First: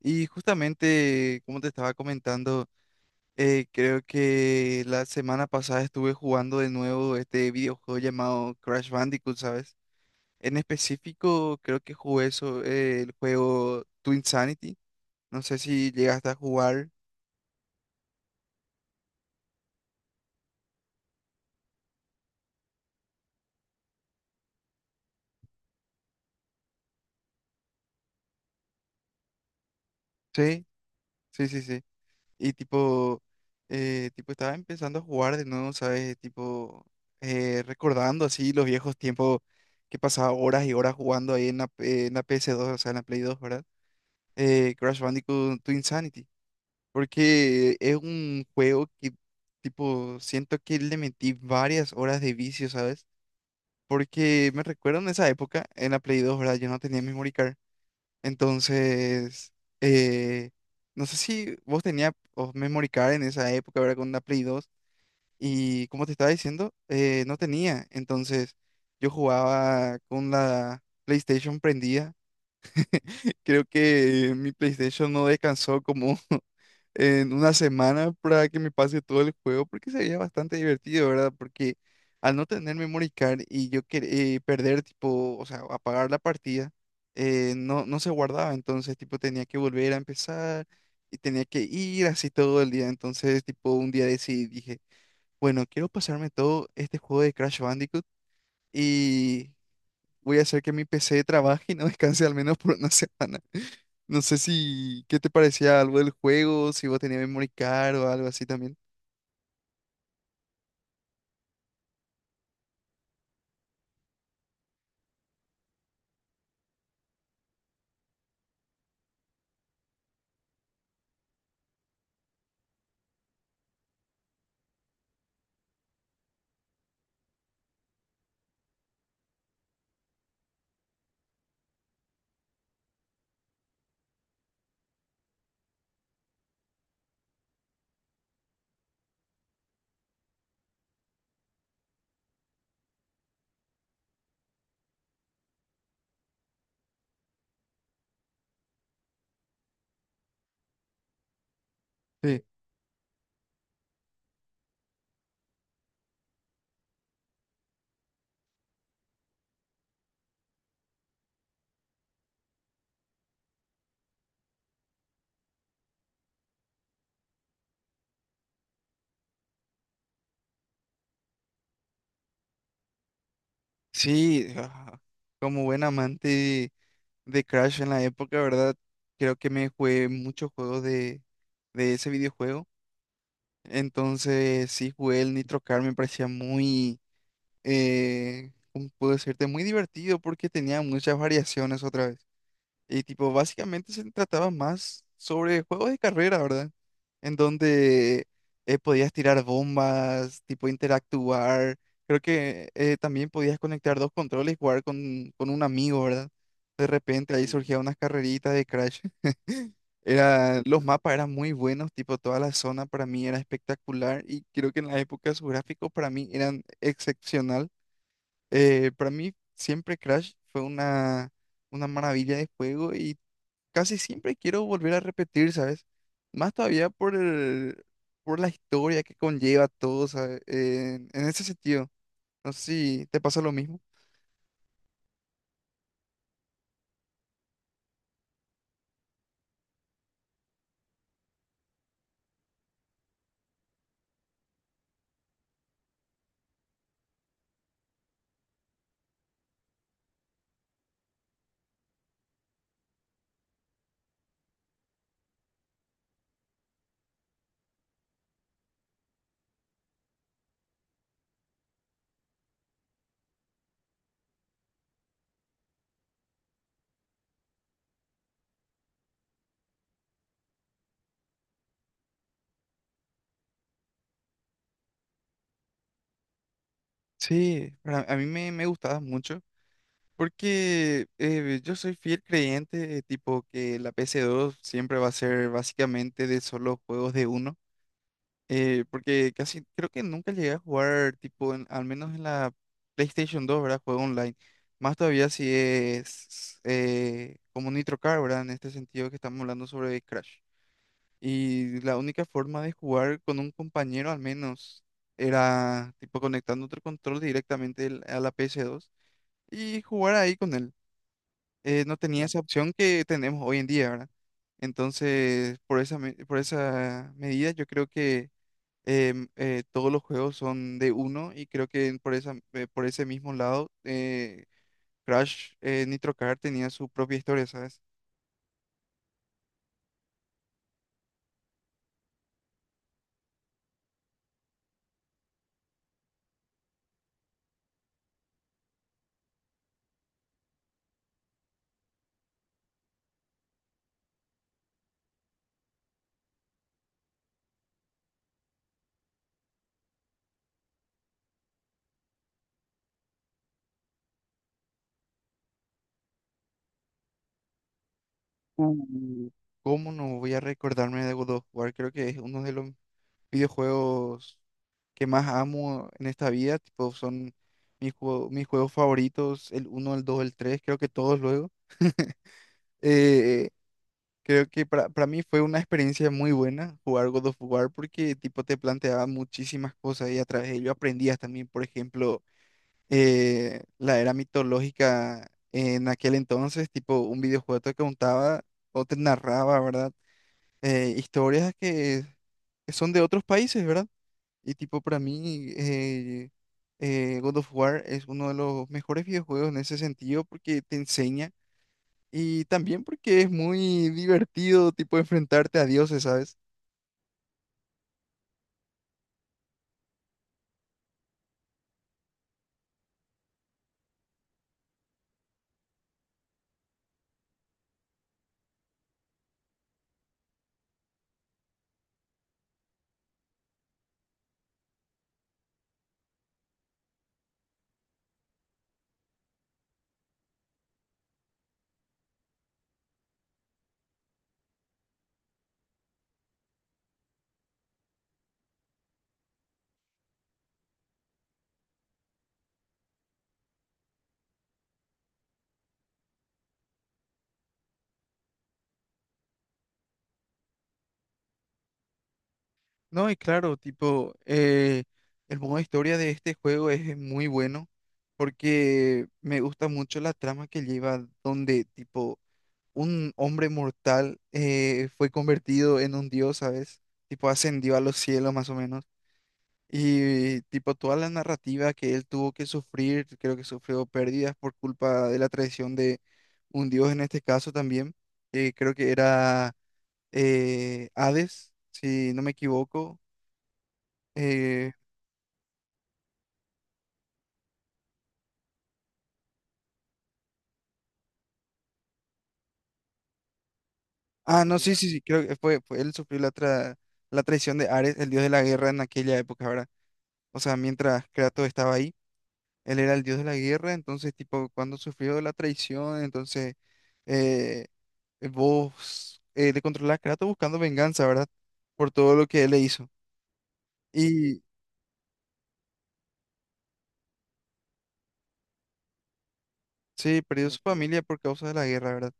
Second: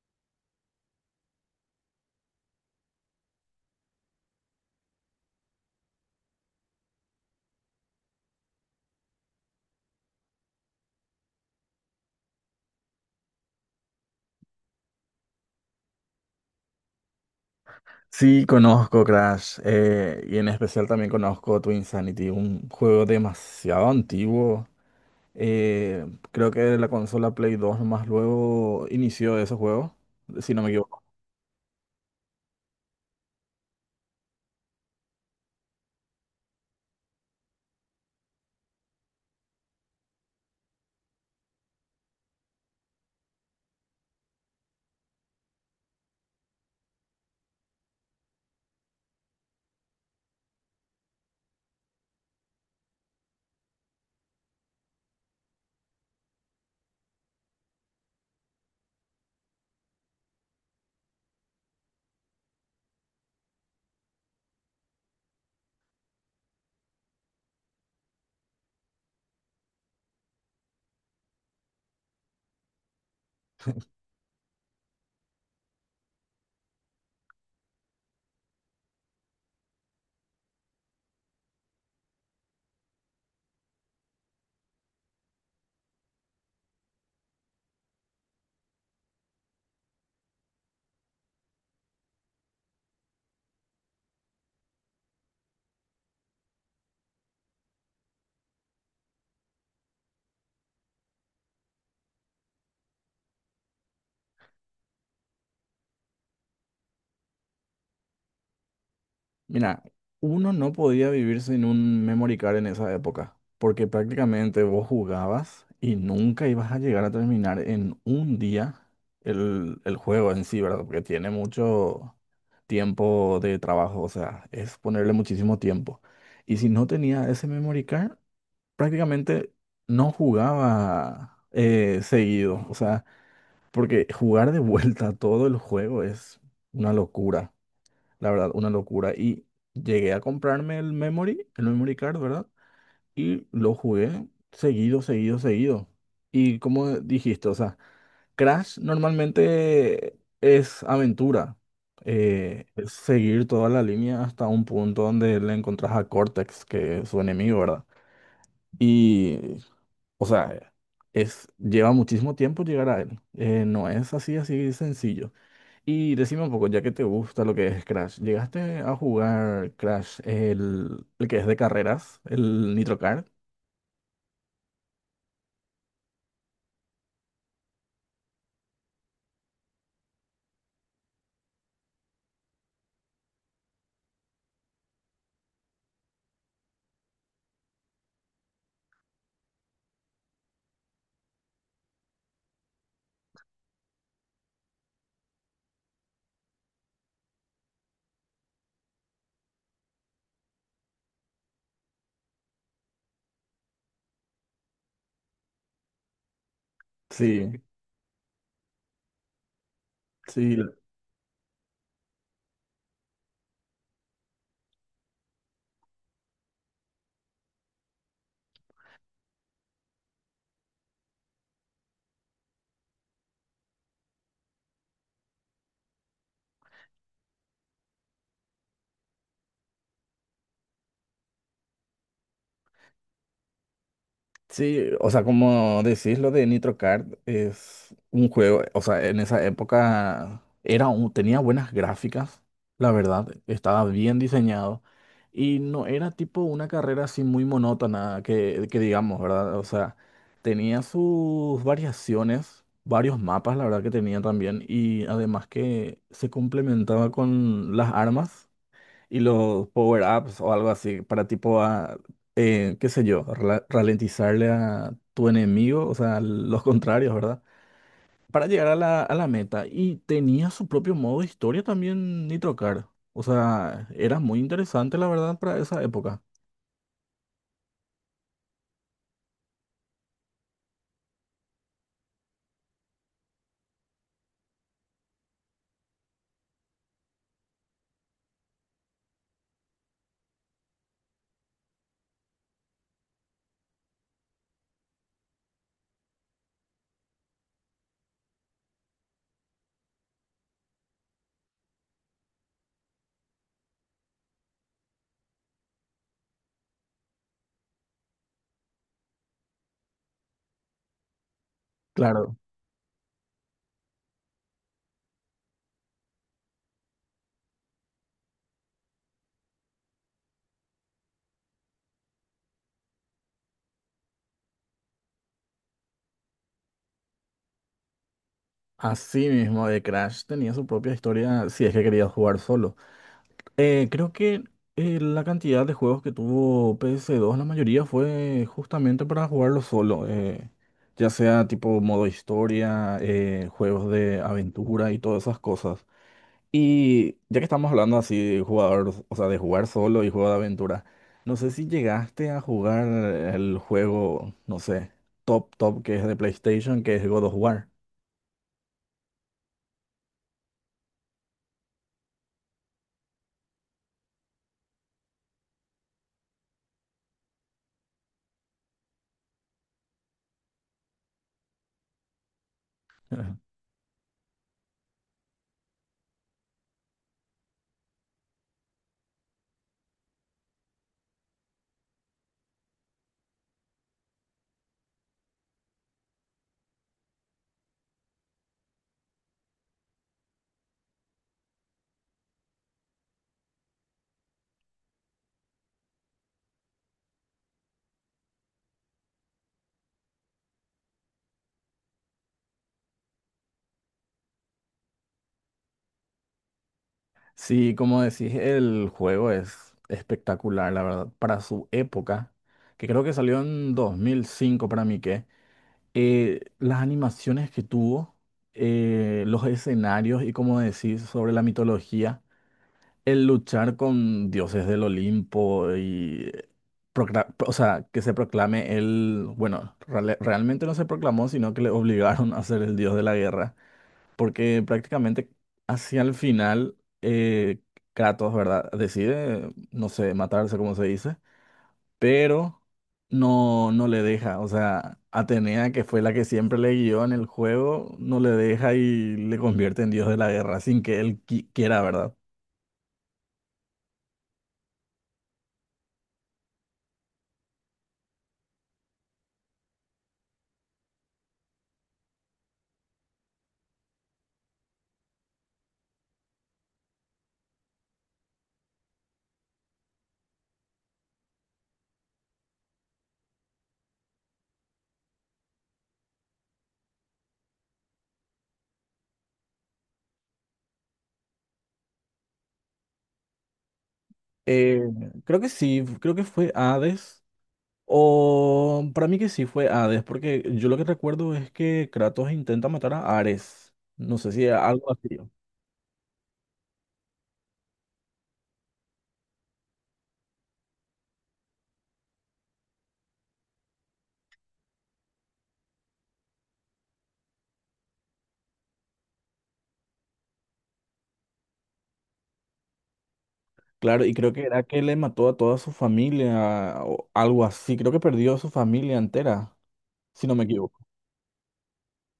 Y justamente, como te estaba comentando, creo que la semana pasada estuve jugando de nuevo este videojuego llamado Crash Bandicoot, ¿sabes? En específico, creo que jugué eso, el juego Twinsanity. No sé si llegaste a jugar. Sí, conozco Crash, y en especial también conozco Twin Sanity, un juego demasiado antiguo. Eh, Creo que la consola Play 2 más luego inició ese juego, si no Sí, me equivoco. sí, sí, sí. Y tipo, estaba empezando a jugar de nuevo, ¿sabes? Tipo, recordando así los viejos tiempos que pasaba horas y horas jugando ahí en la PS2, o sea, en la Play 2, ¿verdad? Crash Bandicoot to Insanity, porque es un juego que, tipo, siento que le metí varias horas de vicio, ¿sabes? Porque me recuerdo en esa época, en la Play dos, ¿verdad? Yo no tenía memory card. Entonces, eh, no sé si vos tenías oh, memory card en esa época, ¿verdad? Con la Play dos. Y como te estaba diciendo, no tenía. Entonces, yo jugaba con la PlayStation prendida. Creo que mi PlayStation no descansó como en una semana para que me pase todo el juego, porque sería bastante divertido, ¿verdad? Porque al no tener memory card y perder, tipo, o sea, apagar la partida, no, no se guardaba, entonces, tipo, tenía que volver a empezar y tenía que ir así todo el día, entonces, tipo, un día decidí, dije, bueno, quiero pasarme todo este juego de Crash Bandicoot. Y voy a hacer que mi PC trabaje y no descanse al menos por una semana. No sé si, ¿qué te parecía algo del juego? Si vos tenías memory card o algo así también. Mira, uno no podía vivir sin un memory card en esa época, porque prácticamente vos jugabas y nunca ibas a llegar a terminar en un día el juego en sí, ¿verdad? Porque tiene mucho tiempo de trabajo, o sea, es ponerle muchísimo tiempo. Y si no tenía ese memory card, prácticamente no jugaba seguido, o sea, porque jugar de vuelta todo el juego es una locura. La verdad, una locura. Y llegué a comprarme el memory card, ¿verdad? Y lo jugué seguido, seguido, seguido. Y como dijiste, o sea, Crash normalmente es aventura. Sí. Es seguir toda la línea hasta un punto donde le encontrás a Cortex, que es su enemigo, ¿verdad? Y, o sea, es, lleva muchísimo tiempo llegar a él. No es así, así sencillo. Y decime un poco, ya que te gusta lo que es Crash, ¿llegaste a jugar Crash, el que es de carreras, el Nitro Kart? Sí, ah, como buen amante de Crash en la época, ¿verdad? Creo que me jugué muchos juegos de ese videojuego. Entonces, sí, jugué el Nitro Car, me parecía muy, ¿cómo puedo decirte? Muy divertido porque tenía muchas variaciones otra vez. Y tipo, básicamente se trataba más sobre juegos de carrera, ¿verdad? En donde podías tirar bombas, tipo interactuar. Creo que también podías conectar dos controles y jugar con un amigo, ¿verdad? De repente ahí Mm. Sí, surgían unas carreritas de Crash. sí, Era, sí, los mapas eran muy buenos, tipo toda la zona para mí era espectacular y creo que en la época sus gráficos para mí eran excepcional. Para mí siempre Crash fue una maravilla de juego y casi siempre quiero volver a repetir, ¿sabes? Más todavía por la historia que conlleva todo, ¿sabes? En ese sentido, no sé si te pasa lo mismo. sí, o sea, como decís, lo de Nitro Kart es un juego, o sea, en esa época tenía buenas gráficas, la verdad, estaba bien diseñado y no era tipo una carrera así muy monótona que digamos, ¿verdad? O sea, tenía sus variaciones, varios mapas, la verdad que tenía también y además que se complementaba con las armas. Y los power-ups o algo así para tipo, a, qué sé yo, ralentizarle a tu enemigo, o sea, los contrarios, ¿verdad? Para llegar a la meta. Y tenía su propio modo de historia también Nitro Car. O sea, era muy interesante, la verdad, para esa época. Sí, a mí me gustaba mucho porque yo soy fiel creyente, tipo que la ps dos siempre va a ser básicamente de solo juegos de uno. Porque casi creo que nunca llegué a jugar, tipo, al menos en la PlayStation 2, ¿verdad? Juego online. Más todavía si es como Nitro Car, ¿verdad? En este sentido que estamos hablando sobre Crash. Y la única forma de jugar con un compañero, al menos, era tipo conectando otro control directamente a la PS2 y jugar ahí con él. No tenía Claro, esa opción que tenemos hoy en día, ¿verdad? Entonces, por esa medida, yo creo que todos los juegos son de uno y creo que por esa, por ese mismo lado, Crash Nitro Kart tenía su propia historia, ¿sabes? así mismo de Crash tenía su propia historia si es que querías jugar solo. Creo que la cantidad de juegos que tuvo PS2, la mayoría fue justamente para jugarlo solo, ya sea tipo modo historia, juegos de aventura y todas esas cosas. Y ya que estamos hablando así de jugador, o sea, de jugar solo y juego de aventura, no sé si llegaste a jugar el juego, no sé, top top que es de PlayStation, que es God of War. Uh, ¿Cómo no voy a recordarme de God of War? Creo que es uno de los videojuegos que más amo en esta vida, tipo, son mis juegos favoritos, el uno, el dos, el tres, creo que todos luego. Eh, Creo que para mí fue una experiencia muy buena jugar God of War porque tipo te planteaba muchísimas cosas y a través de ello aprendías también, por ejemplo, la era mitológica en aquel entonces, tipo un videojuego te contaba o te narraba, ¿verdad? Historias que son de otros países, ¿verdad? Y tipo para mí God of War es uno de los mejores videojuegos en ese sentido porque te enseña. Y también porque es muy divertido, tipo, enfrentarte a dioses, ¿sabes? Sí, como decís, el juego es espectacular, la verdad, para su época, que creo que salió en 2005 para mí que, las animaciones que tuvo, los escenarios y como decís sobre la mitología, el luchar con dioses del Olimpo y, o sea, que se proclame él, bueno, realmente no se proclamó, sino que le obligaron a ser el dios de la guerra porque prácticamente hacia el final eh, Kratos, ¿verdad? Decide, no sé, matarse, como se dice, pero no le deja, o sea, Atenea, que fue la que siempre le guió en el juego, no le deja y le convierte en dios de la guerra sin que él quiera, ¿verdad? No, y claro, tipo, el modo historia de este juego es muy bueno porque me gusta mucho la trama que lleva donde, tipo, un hombre mortal fue convertido en un dios, ¿sabes? Tipo, ascendió a los cielos más o menos. Y tipo toda la narrativa que él tuvo que sufrir, creo que sufrió pérdidas por culpa de la traición de un dios en este caso también, creo que era Hades, si no me equivoco. eh, Eh, Creo que sí, creo que fue Hades. O para mí que sí fue Hades, porque yo lo que recuerdo es que Kratos intenta matar a Ares. No sé ah, si no, sí, sí, algo sí, así. creo que fue él, sufrió la traición de Ares, el dios de la guerra en aquella época, ¿verdad? O sea, mientras Kratos estaba ahí, él era el dios de la guerra, entonces tipo cuando sufrió la traición, entonces eh, vos le controlás a Kratos buscando venganza, ¿verdad? Por todo lo que él le hizo. Claro, y creo Y que era que le mató a toda su familia o algo así. Creo que perdió a su familia entera, sí, si no me perdió su equivoco. familia por causa de la guerra, ¿verdad?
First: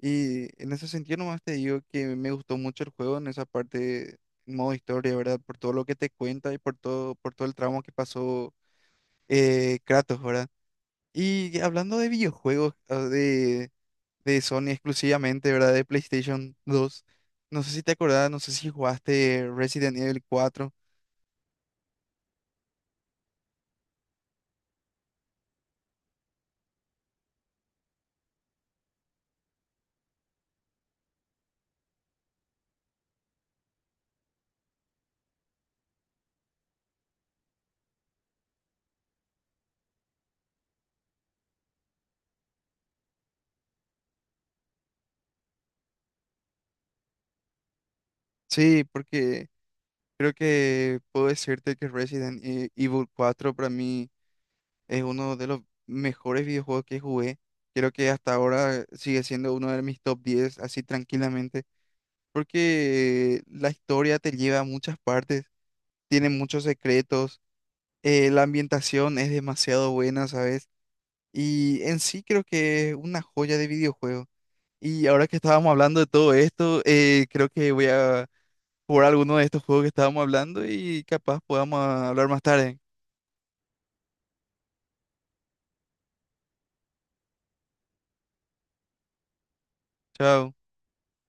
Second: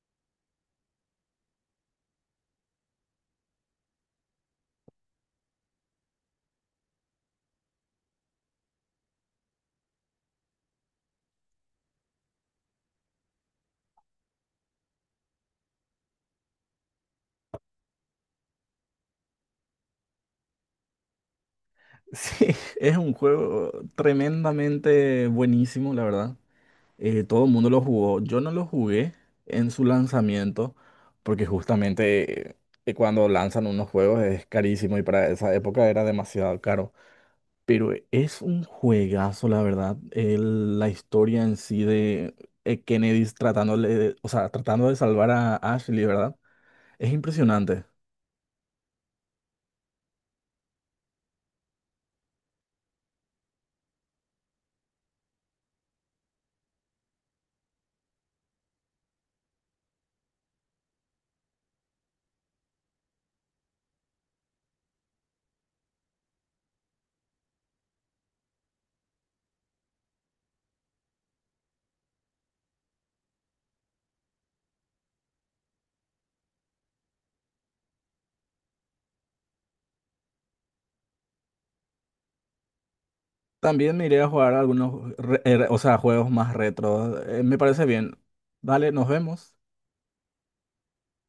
Y en ese sentido nomás te digo que me gustó mucho el juego en esa parte, en modo historia, ¿verdad? Por todo lo que te cuenta y por todo el tramo que pasó Kratos, ¿verdad? Y hablando de videojuegos, de Sony exclusivamente, ¿verdad? De PlayStation 2, no sé si te acordás, no sé si jugaste Resident Evil cuatro. Sí, es un juego tremendamente buenísimo, la verdad. Todo el mundo lo jugó. Yo no lo jugué en su lanzamiento, porque justamente cuando lanzan unos juegos es carísimo y para esa época era demasiado caro. Pero es un juegazo, la verdad. El- la historia en sí de Kennedy tratándole, de- o sea, tratando de salvar a Ashley, ¿verdad? Es impresionante. Sí, porque creo que puedo decirte que Evil cuatro para mí es uno de los mejores videojuegos que jugué. Creo que hasta ahora sigue siendo uno de mis top 10 así tranquilamente, porque la historia te lleva a muchas partes, tiene muchos secretos, la ambientación es demasiado buena, ¿sabes? Y en sí creo que es una joya de videojuego. Y ahora que estábamos hablando de todo esto, creo que voy a jugar alguno de estos juegos que estábamos hablando y capaz podamos ah, hablar más tarde. También me iré a jugar algunos, o sea, juegos más retro. Me parece bien. Dale, nos vemos. Chao.